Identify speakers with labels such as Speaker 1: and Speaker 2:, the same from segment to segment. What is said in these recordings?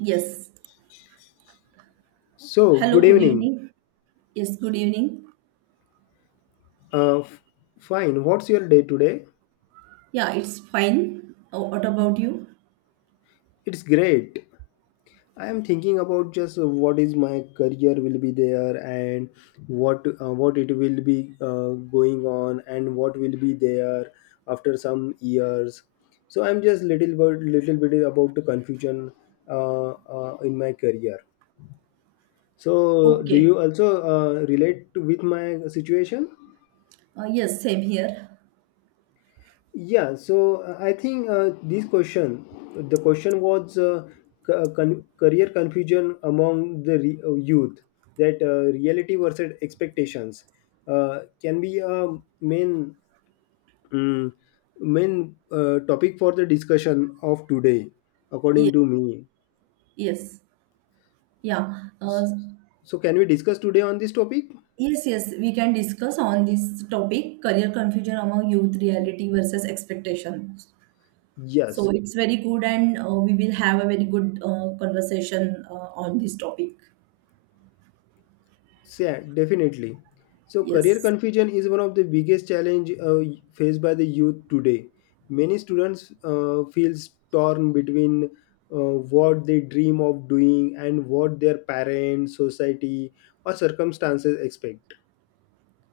Speaker 1: Yes.
Speaker 2: So, good
Speaker 1: Hello, good
Speaker 2: evening.
Speaker 1: evening. Yes, good evening.
Speaker 2: Uh, f- Fine. What's your day today?
Speaker 1: Yeah, it's fine. Oh, what about you?
Speaker 2: It's great. I am thinking about just what is my career will be there and what it will be going on and what will be there after some years. So I'm just little bit about the confusion uh, in my career. So do
Speaker 1: Okay.
Speaker 2: you also relate to, with my situation?
Speaker 1: Yes, same here.
Speaker 2: Yeah, so I think this question, the question was career confusion among the youth, that reality versus expectations can be a main mm, main topic for the discussion of today, according
Speaker 1: Yes,
Speaker 2: to me.
Speaker 1: yes. Yeah. Uh,
Speaker 2: S- So, can we discuss today on this topic?
Speaker 1: yes, yes, we can discuss on this topic, career confusion among youth, reality versus expectations. So
Speaker 2: Yes.
Speaker 1: it's very good and we will have a very good conversation on this topic.
Speaker 2: Yeah, definitely. So career
Speaker 1: Yes.
Speaker 2: confusion is one of the biggest challenge faced by the youth today. Many students feels torn between what they dream of doing and what their parents, society, or circumstances expect.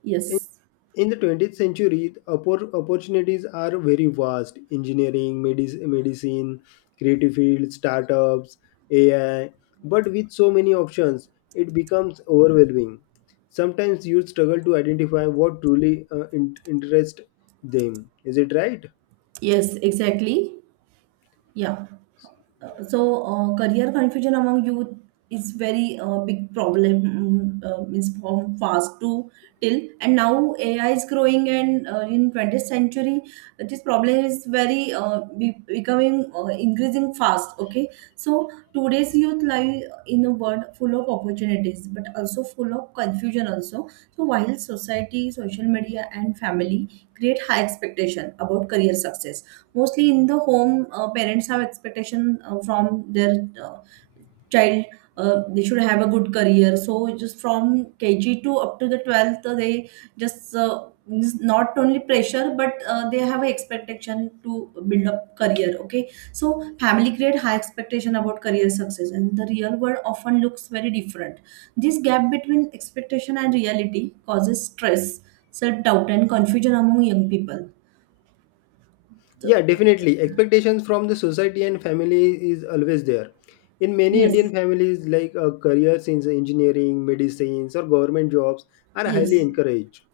Speaker 1: Yes.
Speaker 2: In the 20th century, the opportunities are very vast. Engineering, medicine, creative fields, startups, AI. But with so many options, it becomes overwhelming. Sometimes youth struggle to identify what truly interests them. Is it right?
Speaker 1: Yes, exactly. Yeah. So career confusion among youth is very big problem, is from fast to till, and now AI is growing, and in 20th century this problem is very becoming increasing fast. Okay, so today's youth live in a world full of opportunities but also full of confusion also. So while society, social media, and family create high expectation about career success, mostly in the home, parents have expectation from their uh, child, they should have a good career. So just from KG to up to the 12th, they just means not only pressure, but they have an expectation to build up career. Okay, so family create high expectation about career success, and the real world often looks very different. This gap between expectation and reality causes stress, self doubt, and confusion among young people.
Speaker 2: Yeah,
Speaker 1: So,
Speaker 2: definitely. Expectations from the society and family is always there. In many Indian
Speaker 1: yes,
Speaker 2: families, like careers in engineering, medicines, or government jobs are highly
Speaker 1: yes.
Speaker 2: encouraged.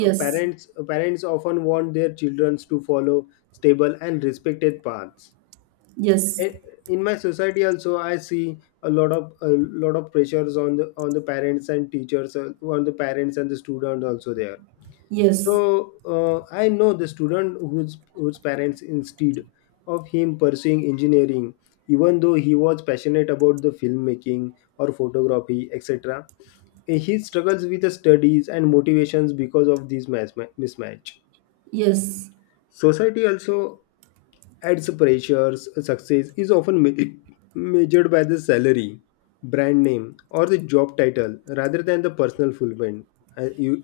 Speaker 2: Uh, parents uh, parents often want their children to follow stable and respected paths.
Speaker 1: yes,
Speaker 2: And in my society, also, I see a lot of pressures on the parents and teachers, on the parents and the students also there so
Speaker 1: yes,
Speaker 2: I know the student whose parents instead of him pursuing engineering, even though he was passionate about the filmmaking or photography, etc., he struggles with the studies and motivations because of this mismatch.
Speaker 1: yes.
Speaker 2: Society also adds pressures. Success is often measured by the salary, brand name, or the job title rather than the personal fulfillment. Uh, you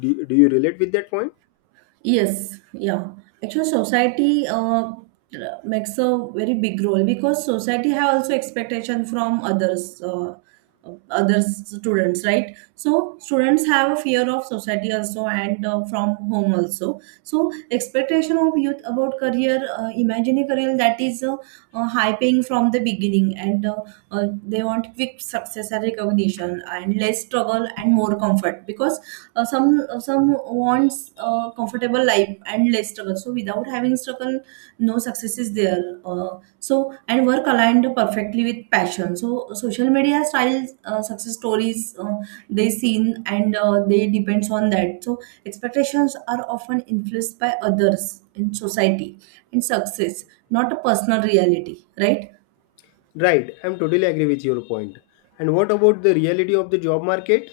Speaker 2: do you relate with that point?
Speaker 1: Yes, yeah. Actually, society makes a very big role because society have also expectation from others, other students, right? So students have a fear of society also, and from home also. So expectation of youth about career, imaginary career, that is hyping from the beginning, and they want quick success and recognition and less struggle and more comfort, because some some wants a comfortable life and less struggle. So without having struggle, no success is there, so. And work aligned perfectly with passion, so social media style success stories they seen, and they depends on that. So expectations are often influenced by others in society, and success not a personal reality, right?
Speaker 2: Right, I'm totally agree with your point. And what about the reality of the job market?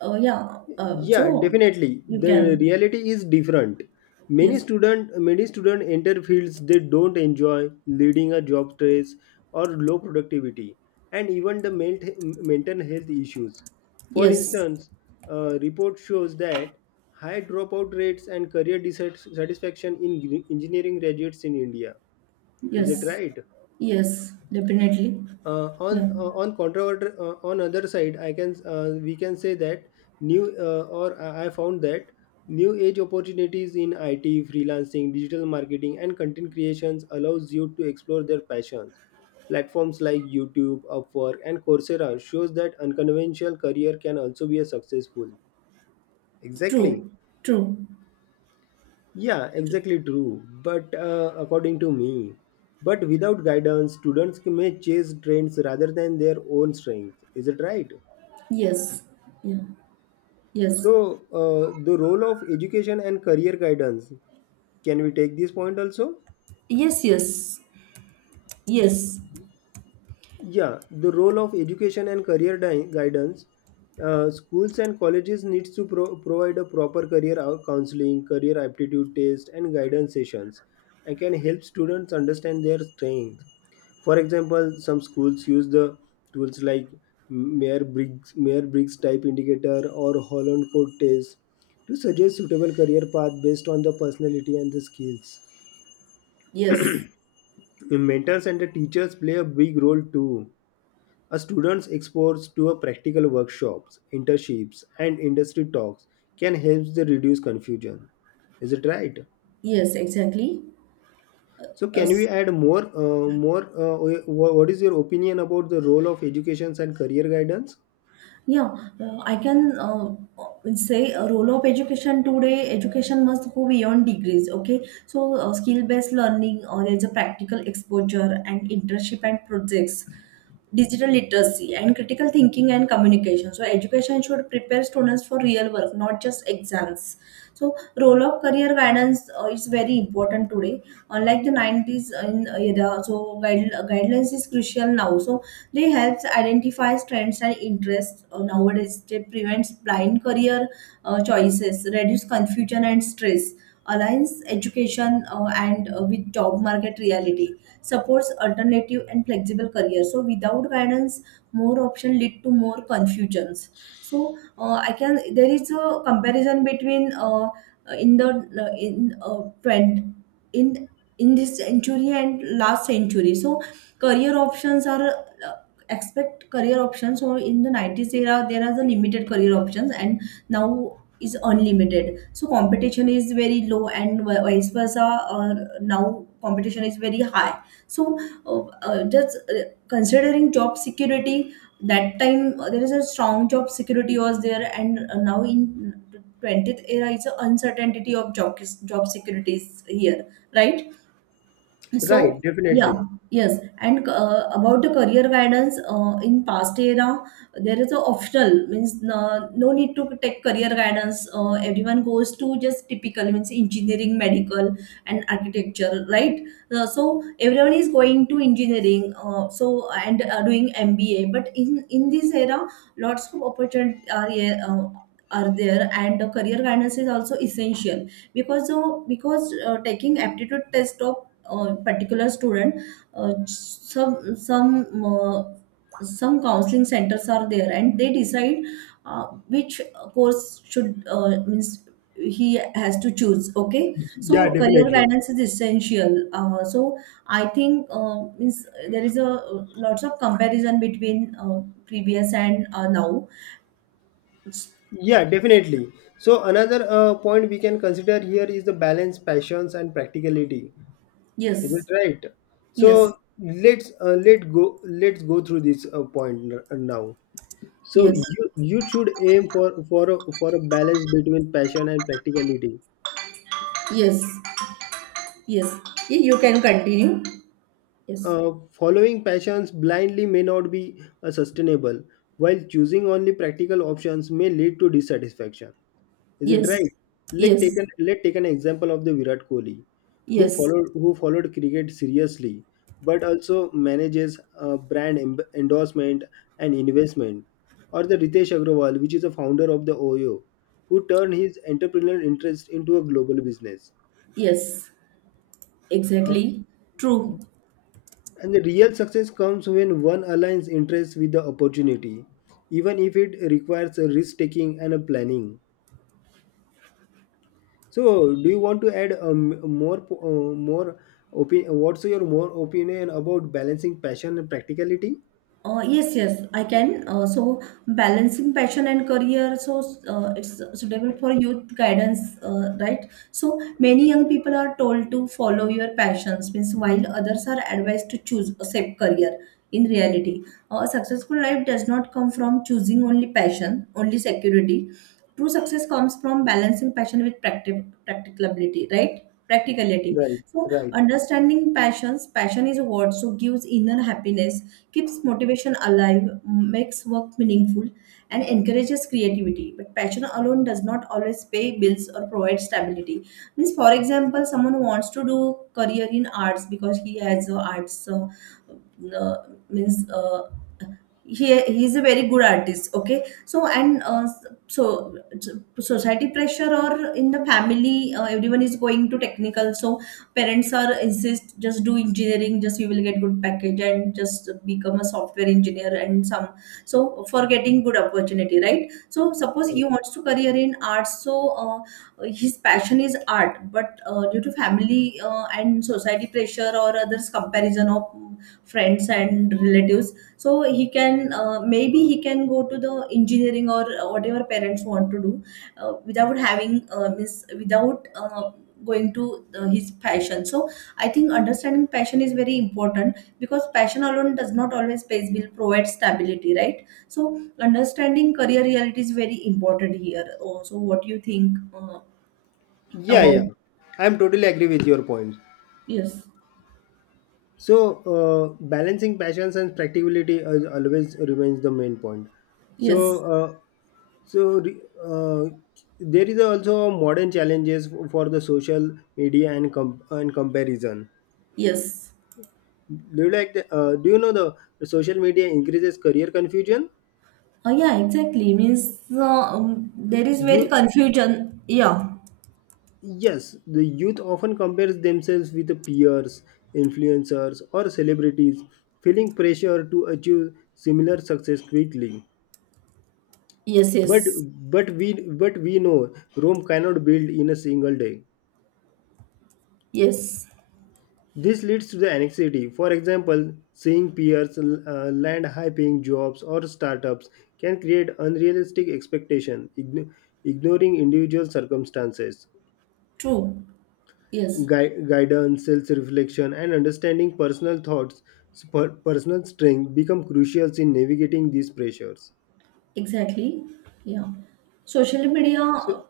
Speaker 1: Yeah
Speaker 2: Yeah,
Speaker 1: so
Speaker 2: definitely.
Speaker 1: you
Speaker 2: The
Speaker 1: can.
Speaker 2: reality is different. Many
Speaker 1: Yes,
Speaker 2: student many student enter fields they don't enjoy, leading a job stress or low productivity, and even the mental health issues. For
Speaker 1: yes.
Speaker 2: instance, a report shows that high dropout rates and career dissatisfaction in engineering graduates in India. Is it
Speaker 1: Yes,
Speaker 2: right?
Speaker 1: yes, definitely.
Speaker 2: uh, on
Speaker 1: Yeah,
Speaker 2: uh, on controvert uh, on other side I can we can say that new or I found that new age opportunities in it freelancing digital marketing and content creations allows you to explore their passions, platforms like YouTube, Upwork, and Coursera shows that unconventional career can also be a successful, exactly.
Speaker 1: true, true,
Speaker 2: Yeah,
Speaker 1: true.
Speaker 2: exactly true. But according to me, but without guidance, students may chase trends rather than their own strengths. Is it right?
Speaker 1: Yes, yeah, yes,
Speaker 2: So, the role of education and career guidance. Can we take this point also?
Speaker 1: yes, yes, yes,
Speaker 2: Yeah, the role of education and career guidance. Schools and colleges needs to provide a proper career counseling, career aptitude test, and guidance sessions, and can help students understand their strength. For example, some schools use the tools like Mayor Briggs, Mayor Briggs type indicator or Holland code test to suggest suitable career path based on the personality and the skills.
Speaker 1: yes,
Speaker 2: The mentors and the teachers play a big role too, a student's exposure to a practical workshops, internships, and industry talks can help to reduce confusion. Is it right?
Speaker 1: yes, exactly.
Speaker 2: So, can we
Speaker 1: Yes.
Speaker 2: add more? What is your opinion about the role of education and career guidance?
Speaker 1: Yeah, I can say a role of education today. Education must go beyond degrees. Okay, so skill-based learning, or there's a practical exposure and internship and projects, digital literacy and critical thinking and communication. So education should prepare students for real work, not just exams. So role of career guidance is very important today. Unlike the 90s in era, so guidelines is crucial now, so they helps identify trends and interests. Nowadays they prevents blind career choices, reduce confusion and stress, aligns education and with job market reality, supports alternative and flexible careers. So without guidance, more option lead to more confusions. So I can there is a comparison between in the in trend in in this century and last century. So career options are expect career options. So in the 90s era, there are the limited career options, and now is unlimited. So competition is very low, and vice versa. Or now competition is very high. So just considering job security, that time there is a strong job security was there, and now in 20th era it's a uncertainty of job, job securities here, right?
Speaker 2: Right,
Speaker 1: So, yeah,
Speaker 2: definitely.
Speaker 1: yes. And about the career guidance in past era, there is a optional, means no, no need to take career guidance. Everyone goes to just typical, means engineering, medical, and architecture, right? So everyone is going to engineering. So and Doing MBA. But in this era, lots of opportunity are here, are there, and the career guidance is also essential, because taking aptitude test of a particular student, uh, some some uh, some counseling centers are there and they decide which course should, means he has to choose. Okay,
Speaker 2: Yeah,
Speaker 1: so career
Speaker 2: definitely.
Speaker 1: guidance is essential, so I think, means there is a lots of comparison between previous and now.
Speaker 2: Yeah, definitely. So another point we can consider here is the balance, passions, and practicality. Is it
Speaker 1: Yes,
Speaker 2: right?
Speaker 1: yes,
Speaker 2: So let's go through this point now. So
Speaker 1: yes,
Speaker 2: you should aim for a balance between passion and practicality.
Speaker 1: yes, yes. Y- you can continue. Yes.
Speaker 2: Following passions blindly may not be sustainable, while choosing only practical options may lead to dissatisfaction. Is it right?
Speaker 1: Yes,
Speaker 2: Let take
Speaker 1: yes,
Speaker 2: an let take an example of the Virat Kohli, who
Speaker 1: yes,
Speaker 2: followed who followed cricket seriously, but also manages brand endorsement and investment, or the Ritesh Agrawal, which is a founder of the OYO, who turned his entrepreneurial interest into a global business.
Speaker 1: yes,
Speaker 2: Uh,
Speaker 1: exactly. True.
Speaker 2: and the real success comes when one aligns interests with the opportunity, even if it requires a risk taking and a planning. So, do you want to add more opinion? What's your more opinion about balancing passion and practicality?
Speaker 1: Yes, yes, I can. So balancing passion and career, so it's suitable for youth guidance, right? So many young people are told to follow your passions, means while others are advised to choose a safe career. In reality, a successful life does not come from choosing only passion, only security. True success comes from balancing passion with practicability, right? Practicality.
Speaker 2: Right,
Speaker 1: So
Speaker 2: right,
Speaker 1: understanding passions, passion is what so gives inner happiness, keeps motivation alive, makes work meaningful, and encourages creativity. But passion alone does not always pay bills or provide stability. Means, for example, someone wants to do career in arts because he has arts, uh, means, he he's a very good artist. Okay, so and so society pressure, or in the family everyone is going to technical. So parents are insist just do engineering, just you will get good package and just become a software engineer and some. So for getting good opportunity, right? So suppose he
Speaker 2: right.
Speaker 1: wants to career in arts, so uh, his passion is art, but due to family and society pressure or others comparison of friends and relatives, so he can, maybe he can go to the engineering or whatever parents want to do, without having, miss without going to his passion. So I think understanding passion is very important, because passion alone does not always pays bill, provide stability, right? So understanding career reality is very important here. Oh, so what do you think
Speaker 2: Yeah,
Speaker 1: about.
Speaker 2: yeah. I'm totally agree with your point.
Speaker 1: Yes,
Speaker 2: So, balancing passions and practicality is always remains the main point. So,
Speaker 1: yes,
Speaker 2: so re- uh, there is also modern challenges for the social media and and comparison.
Speaker 1: yes.
Speaker 2: Do you like do you know the social media increases career confusion?
Speaker 1: Yeah, exactly, means, there is very
Speaker 2: You
Speaker 1: confusion, yeah.
Speaker 2: Yes, the youth often compares themselves with the peers, influencers, or celebrities, feeling pressure to achieve similar success quickly.
Speaker 1: Yes,
Speaker 2: But
Speaker 1: yes,
Speaker 2: but we know Rome cannot build in a single day.
Speaker 1: yes.
Speaker 2: This leads to the anxiety. For example, seeing peers land high-paying jobs or startups can create unrealistic expectation, ignoring individual circumstances.
Speaker 1: True. Yes,
Speaker 2: Gui- guidance, self reflection, and understanding personal thoughts, personal strength become crucial in navigating these pressures.
Speaker 1: exactly. Yeah. Social media,
Speaker 2: So,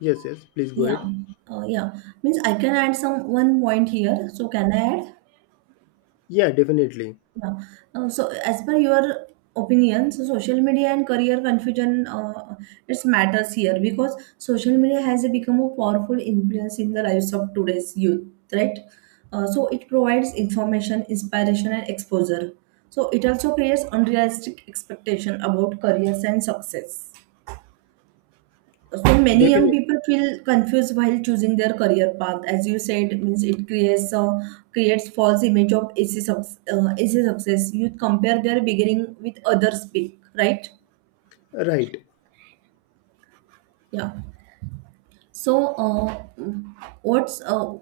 Speaker 2: yes, yes, please go
Speaker 1: yeah,
Speaker 2: ahead.
Speaker 1: yeah. Means I can add some one point here. So can I add?
Speaker 2: Yeah, definitely.
Speaker 1: Yeah. So, as per your opinion, so social media and career confusion, it matters here because social media has become a powerful influence in the lives of today's youth, right? So, it provides information, inspiration, and exposure. So, it also creates unrealistic expectation about careers and success. So many young
Speaker 2: Definitely.
Speaker 1: people feel confused while choosing their career path. As you said, means it creates creates false image of easy, suc easy success. You compare their beginning with others' peak, right?
Speaker 2: Right.
Speaker 1: Yeah. So, what's uh,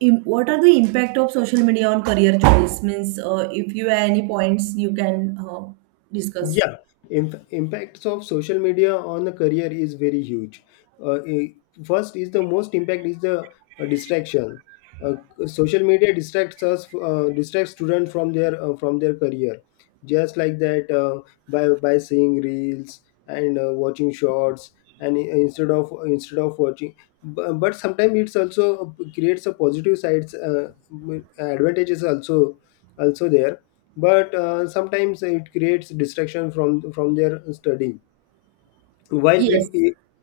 Speaker 1: what are the impact of social media on career choice? Means, if you have any points, you can discuss.
Speaker 2: Yeah, impacts of social media on the career is very huge. Uh, i- First is the most impact is the distraction. Uh, social media distracts us, distracts students from their career, just like that by seeing reels and watching shorts and instead of watching. But sometimes it's also creates a positive sides advantages also there but sometimes it creates distraction from their studying while
Speaker 1: Yes.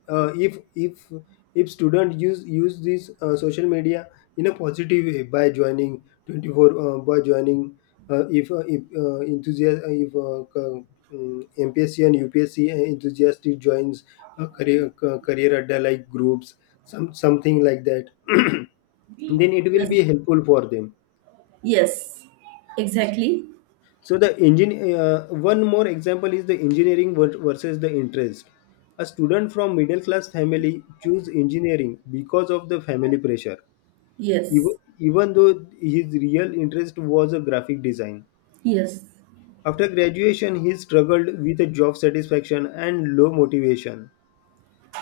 Speaker 2: uh, if if if student use this social media in a positive way by joining 24 by joining if enthusiast if c- MPSC and UPSC enthusiast joins a career career adda like groups, some something like that then it will
Speaker 1: Yes.
Speaker 2: be helpful for them.
Speaker 1: Yes. Exactly.
Speaker 2: So the one more example is the engineering versus the interest. A student from middle class family choose engineering because of the family pressure,
Speaker 1: Yes.
Speaker 2: even though his real interest was a graphic design.
Speaker 1: Yes.
Speaker 2: After graduation, he struggled with a job satisfaction and low motivation.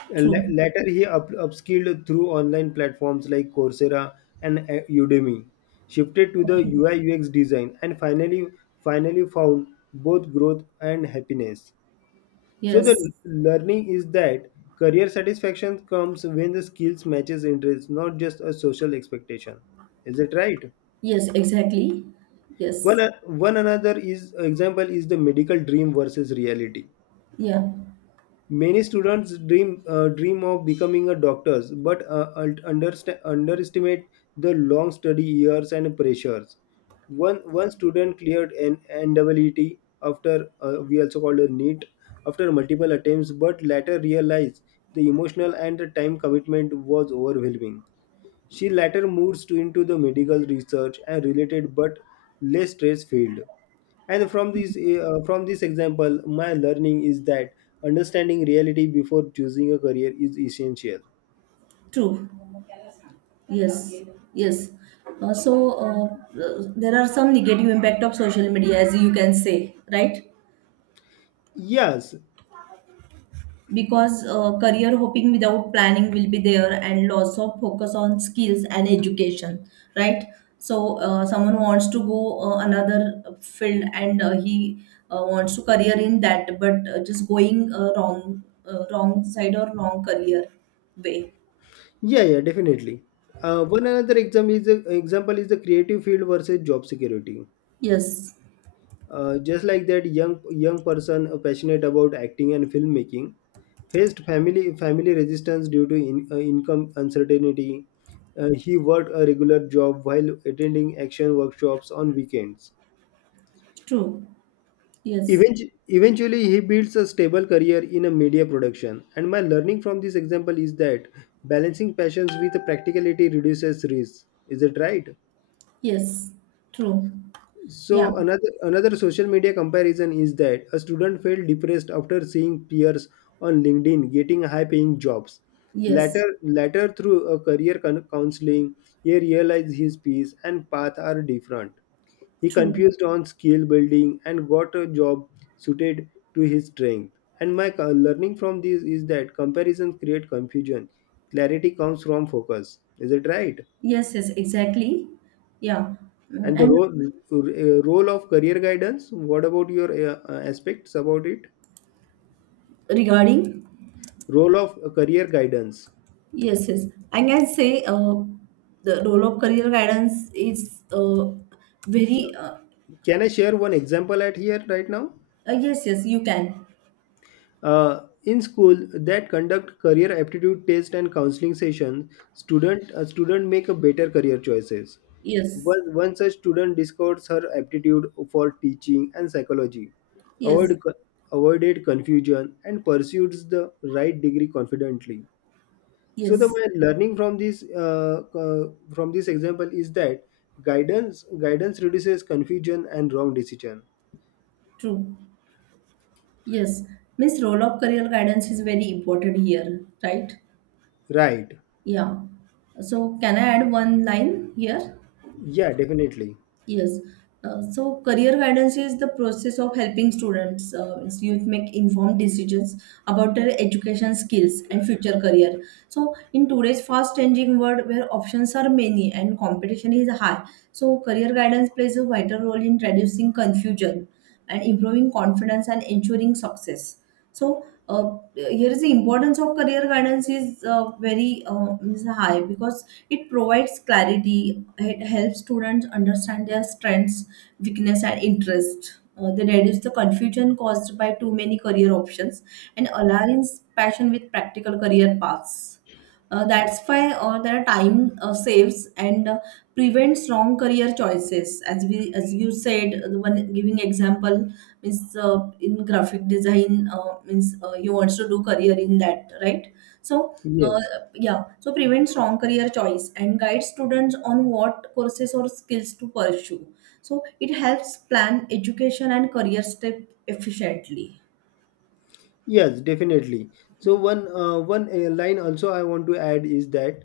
Speaker 1: True.
Speaker 2: Later, he upskilled through online platforms like Coursera and Udemy, shifted to the
Speaker 1: Okay.
Speaker 2: UI UX design, and finally found both growth and happiness. So the
Speaker 1: Yes.
Speaker 2: learning is that career satisfaction comes when the skills matches interest, not just a social expectation. Is it right?
Speaker 1: Yes, exactly. Yes.
Speaker 2: One, one another is example is the medical dream versus reality.
Speaker 1: Yeah.
Speaker 2: Many students dream of becoming a doctors, but underestimate the long study years and pressures. One student cleared an NEET, after we also called a NEET, after multiple attempts, but later realized the emotional and the time commitment was overwhelming. She later moves to into the medical research and related but less stress field. And from this example, my learning is that understanding reality before choosing a career is essential.
Speaker 1: True. Yes. Yes. Uh, so uh, there are some negative impact of social media, as you can say, right?
Speaker 2: Yes,
Speaker 1: Because career hoping without planning will be there, and loss of focus on skills and education, right? So someone wants to go another field, and he wants to career in that, but just going wrong side or wrong career way.
Speaker 2: yeah, yeah, definitely. One another example is the creative field versus job security.
Speaker 1: Yes,
Speaker 2: Just like that young person passionate about acting and filmmaking faced family resistance due to income uncertainty. He worked a regular job while attending action workshops on weekends.
Speaker 1: true. Yes,
Speaker 2: Eventually, he builds a stable career in a media production. And my learning from this example is that balancing passions with practicality reduces risk. Is it right?
Speaker 1: yes, true. Yeah,
Speaker 2: So another social media comparison is that a student felt depressed after seeing peers on LinkedIn getting high paying jobs.
Speaker 1: yes,
Speaker 2: Later through a career counseling, he realized his peers and path are different. He
Speaker 1: true.
Speaker 2: confused on skill building and got a job suited to his strength. And my learning from this is that comparison create confusion. Clarity comes from focus. Is it right?
Speaker 1: Yes, yes, exactly. Yeah, mm,
Speaker 2: And the
Speaker 1: and
Speaker 2: role of career guidance. What about your aspects about it?
Speaker 1: regarding,
Speaker 2: Role of career guidance.
Speaker 1: yes, yes, I can say the role of career guidance is very, uh,
Speaker 2: Can I share one example at here right now?
Speaker 1: yes, yes, you can.
Speaker 2: In school that conduct career aptitude test and counseling sessions, student a student make a better career choices.
Speaker 1: Yes,
Speaker 2: One such student discovers her aptitude for teaching and psychology,
Speaker 1: yes,
Speaker 2: avoid, avoided confusion and pursues the right degree confidently. So the
Speaker 1: yes,
Speaker 2: my learning from this example is that guidance reduces confusion and wrong decision.
Speaker 1: true. Yes, means role of career guidance is very important here, right?
Speaker 2: Right.
Speaker 1: Yeah. So, can I add one line here?
Speaker 2: Yeah, definitely.
Speaker 1: Yes. So, career guidance is the process of helping students, means youth make informed decisions about their education, skills, and future career. So, in today's fast-changing world where options are many and competition is high, so career guidance plays a vital role in reducing confusion and improving confidence and ensuring success. So here is the importance of career guidance is very is high because it provides clarity. It helps students understand their strengths, weakness, and interest. They reduce the confusion caused by too many career options and aligns passion with practical career paths. That's why, their time saves, and prevents wrong career choices. As we, as you said, the one giving example, means in graphic design, means you wants to do career in that, right? So uh,
Speaker 2: Yes.
Speaker 1: yeah, so prevents wrong career choice and guides students on what courses or skills to pursue. So it helps plan education and career step efficiently.
Speaker 2: Yes, definitely. So one line also I want to add is that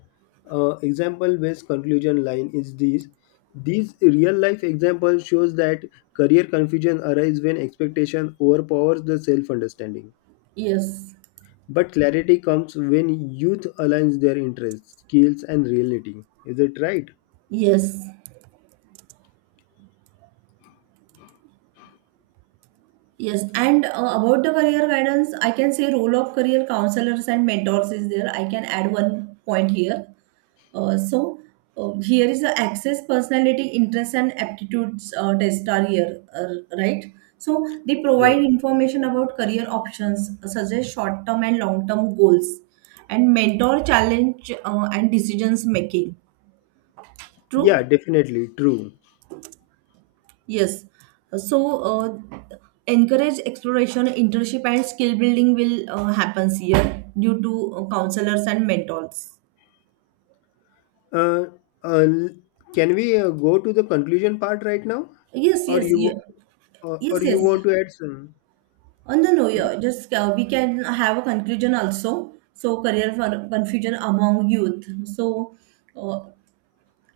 Speaker 2: example based conclusion line is this. These real life example shows that career confusion arises when expectation overpowers the self understanding.
Speaker 1: Yes.
Speaker 2: But clarity comes when youth aligns their interests, skills, and reality. Is it right?
Speaker 1: Yes. Yes, and about the career guidance, I can say role of career counselors and mentors is there. I can add one point here. Uh, so Here is the access personality, interests, and aptitudes test are here, right? So they provide
Speaker 2: Right.
Speaker 1: information about career options, suggest short-term and long-term goals, and mentor challenge and decisions making.
Speaker 2: Yeah,
Speaker 1: True.
Speaker 2: definitely. True.
Speaker 1: Yes. So, encourage exploration, internship, and skill building will happens here due to counselors and mentors.
Speaker 2: Uh, uh, can we go to the conclusion part right now,
Speaker 1: Yes,
Speaker 2: or
Speaker 1: yes, yeah.
Speaker 2: you, or
Speaker 1: Yes,
Speaker 2: you
Speaker 1: yes.
Speaker 2: want to add some?
Speaker 1: Oh, no, no, yeah. Just we can have a conclusion also. So, career for confusion among youth. So, uh,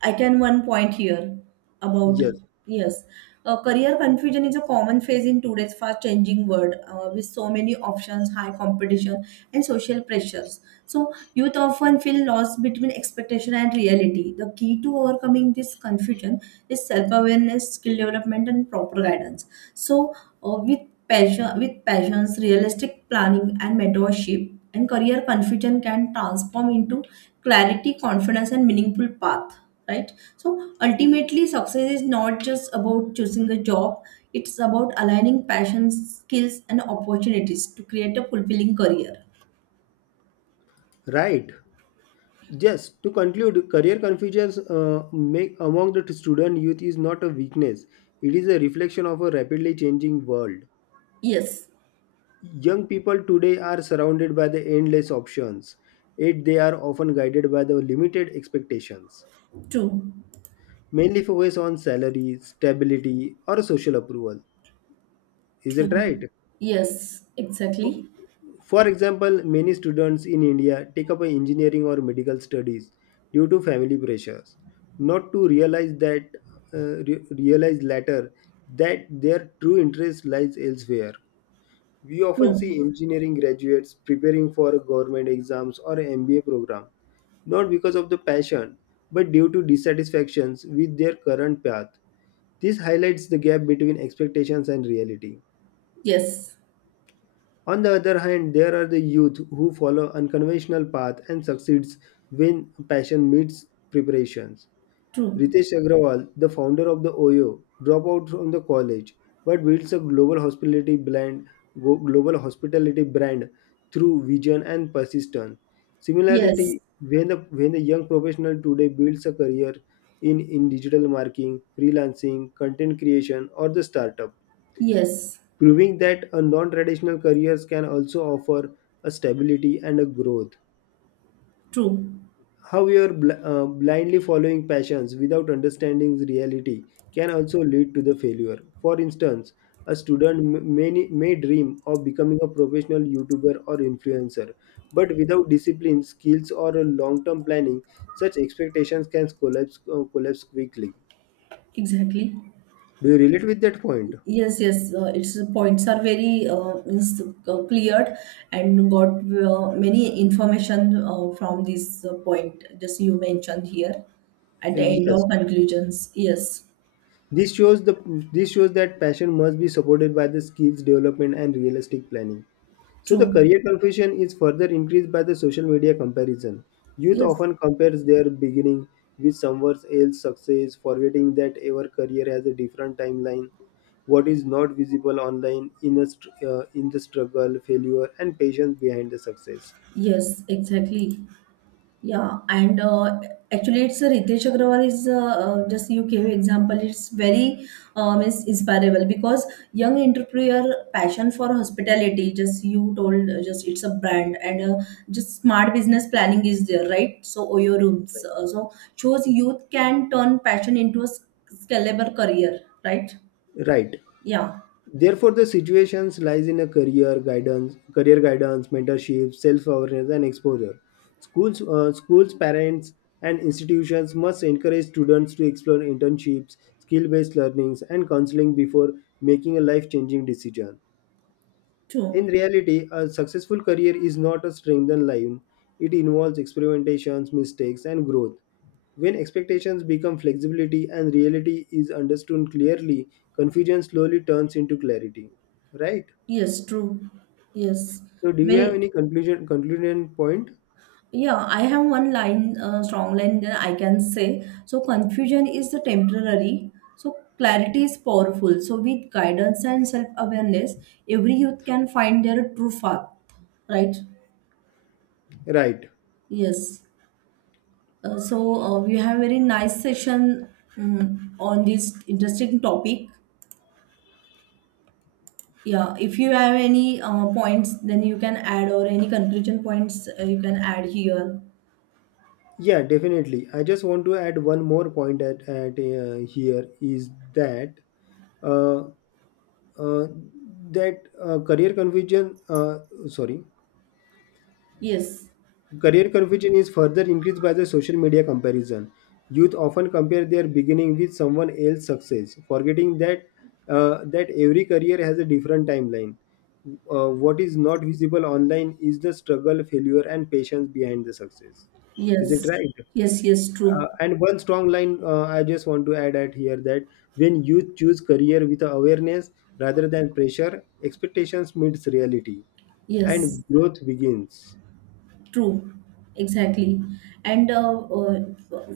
Speaker 1: I can one point here about,
Speaker 2: Yes.
Speaker 1: yes, career confusion is a common phase in today's fast-changing world with so many options, high competition, and social pressures. So youth often feel lost between expectation and reality. The key to overcoming this confusion is self-awareness, skill development, and proper guidance. So uh, with with passions, realistic planning, and mentorship, and career confusion can transform into clarity, confidence, and meaningful path, right? So ultimately success is not just about choosing a job, it's about aligning passions, skills, and opportunities to create a fulfilling career.
Speaker 2: Right. Yes. To conclude, career confusions make among the student youth is not a weakness. It is a reflection of a rapidly changing world.
Speaker 1: Yes.
Speaker 2: Young people today are surrounded by the endless options, yet they are often guided by the limited expectations,
Speaker 1: True.
Speaker 2: mainly focus on salary, stability, or social approval. Is
Speaker 1: True.
Speaker 2: it right?
Speaker 1: Yes,
Speaker 2: For,
Speaker 1: exactly.
Speaker 2: for example, many students in India take up engineering or medical studies due to family pressures, not to realize that realize later that their true interest lies elsewhere. We often
Speaker 1: True.
Speaker 2: see engineering graduates preparing for government exams or MBA program, not because of the passion, but due to dissatisfactions with their current path. This highlights the gap between expectations and reality.
Speaker 1: Yes.
Speaker 2: On the other hand, there are the youth who follow unconventional path and succeeds when passion meets preparations.
Speaker 1: True.
Speaker 2: Ritesh Agrawal, the founder of the OYO, dropped out from the college but builds a global hospitality brand, global hospitality brand through vision and persistence.
Speaker 1: Yes,
Speaker 2: Similarity, when the young professional today builds a career in digital marketing, freelancing, content creation, or the startup,
Speaker 1: yes.
Speaker 2: proving that a non-traditional careers can also offer a stability and a growth.
Speaker 1: True,
Speaker 2: How you're blindly following passions without understanding reality can also lead to the failure. For instance, a student may dream of becoming a professional YouTuber or influencer, but without discipline, skills, or a long-term planning, such expectations can collapse, collapse quickly.
Speaker 1: exactly.
Speaker 2: Do you relate with that point?
Speaker 1: Yes, yes, its points are very means, cleared and got many information from this point just you mentioned here at the end
Speaker 2: Yes.
Speaker 1: of conclusions. Yes,
Speaker 2: This shows the this shows that passion must be supported by the skills development and realistic planning. So the
Speaker 1: true.
Speaker 2: career confusion is further increased by the social media comparison. Youth
Speaker 1: Yes,
Speaker 2: often compares their beginning with someone else's success, forgetting that our career has a different timeline. What is not visible online in, in the struggle, failure, and patience behind the success.
Speaker 1: yes, exactly. Yeah, and actually, it's Ritesh Agrawal is just you gave example. It's very is inspirable because young entrepreneur passion for hospitality. Just you told, just it's a brand and just smart business planning is there, right? So Oyo rooms. So shows youth can turn passion into a scalable career, right?
Speaker 2: Right.
Speaker 1: Yeah,
Speaker 2: Therefore, the situations lies in a career guidance, mentorship, self-awareness, and exposure. Schools, parents, and institutions must encourage students to explore internships, skill-based learnings, and counseling before making a life-changing decision.
Speaker 1: true.
Speaker 2: In reality, a successful career is not a straightened line. It involves experimentations, mistakes, and growth. When expectations become flexibility and reality is understood clearly, confusion slowly turns into clarity. Right?
Speaker 1: Yes, true. Yes,
Speaker 2: So, do you have
Speaker 1: very.
Speaker 2: any conclusion concluding point?
Speaker 1: Yeah, I have one line, strong line that I can say. So confusion is the temporary. So clarity is powerful. So with guidance and self-awareness, every youth can find their true path. Right?
Speaker 2: Right.
Speaker 1: Yes. So we have very nice session on this interesting topic. Yeah. If you have any points, then you can add or any conclusion points you can add here.
Speaker 2: Yeah, definitely. I just want to add one more point at here is that uh, uh, career confusion. Sorry,
Speaker 1: Yes.
Speaker 2: Career confusion is further increased by the social media comparison. Youth often compare their beginning with someone else's success, forgetting that that every career has a different timeline. What is not visible online is the struggle, failure, and patience behind the success. Is it
Speaker 1: Yes.
Speaker 2: right?
Speaker 1: Yes. Yes. True.
Speaker 2: And one strong line I just want to add at here that when youth choose career with awareness rather than pressure, expectations meets reality
Speaker 1: Yes.
Speaker 2: and growth begins.
Speaker 1: True, exactly. And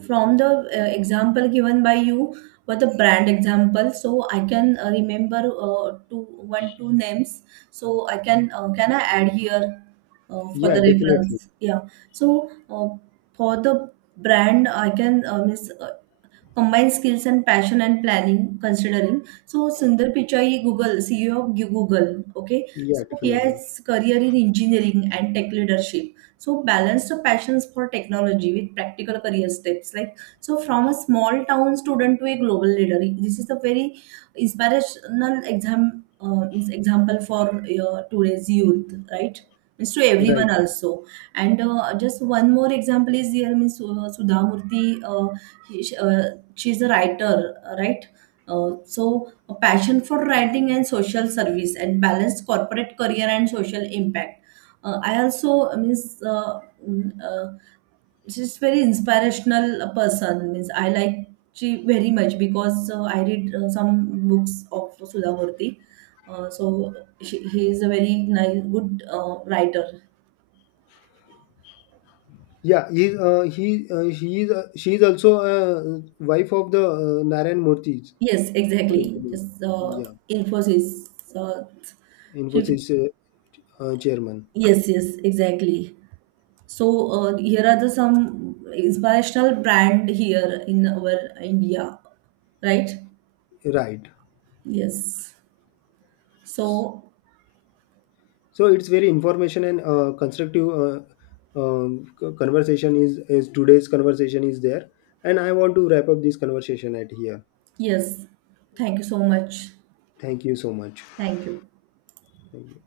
Speaker 1: from the example given by you for the brand example, so I can remember two one two names. So I can I add here for
Speaker 2: Yeah,
Speaker 1: the
Speaker 2: definitely.
Speaker 1: reference? Yeah. So for the brand, I can miss. Combine skills and passion and planning considering, so Sundar Pichai, Google, CEO of Google. Okay.
Speaker 2: Yeah,
Speaker 1: So he
Speaker 2: definitely.
Speaker 1: has career in engineering and tech leadership, so balance the passions for technology with practical career steps, like, so from a small town student to a global leader, this is a very inspirational exam is example for today's youth, right? Means to
Speaker 2: Right.
Speaker 1: everyone also. And just one more example is here, means Sudhamurthy. uh, he- sh- uh, she's a writer, right? So a passion for writing and social service, and balanced corporate career and social impact. I also means mm, uh, she's very inspirational person, means I like she very much because I read some books of Sudha Murthy. So she, he is a very nice good writer.
Speaker 2: Yeah, he she is also wife of the Narayan Murthy,
Speaker 1: Yes,
Speaker 2: according to
Speaker 1: exactly.
Speaker 2: me.
Speaker 1: Yes. uh,
Speaker 2: Yeah,
Speaker 1: Infosys. uh, she.
Speaker 2: Infosys chairman.
Speaker 1: Yes, yes, exactly. So here are the some inspirational brand here in our India, right?
Speaker 2: Right.
Speaker 1: Yes. So
Speaker 2: So it's very information and constructive conversation is today's conversation is there, and I want to wrap up this conversation at here.
Speaker 1: yes, thank you so much.
Speaker 2: Thank you so much.
Speaker 1: Thank you.
Speaker 2: Thank you.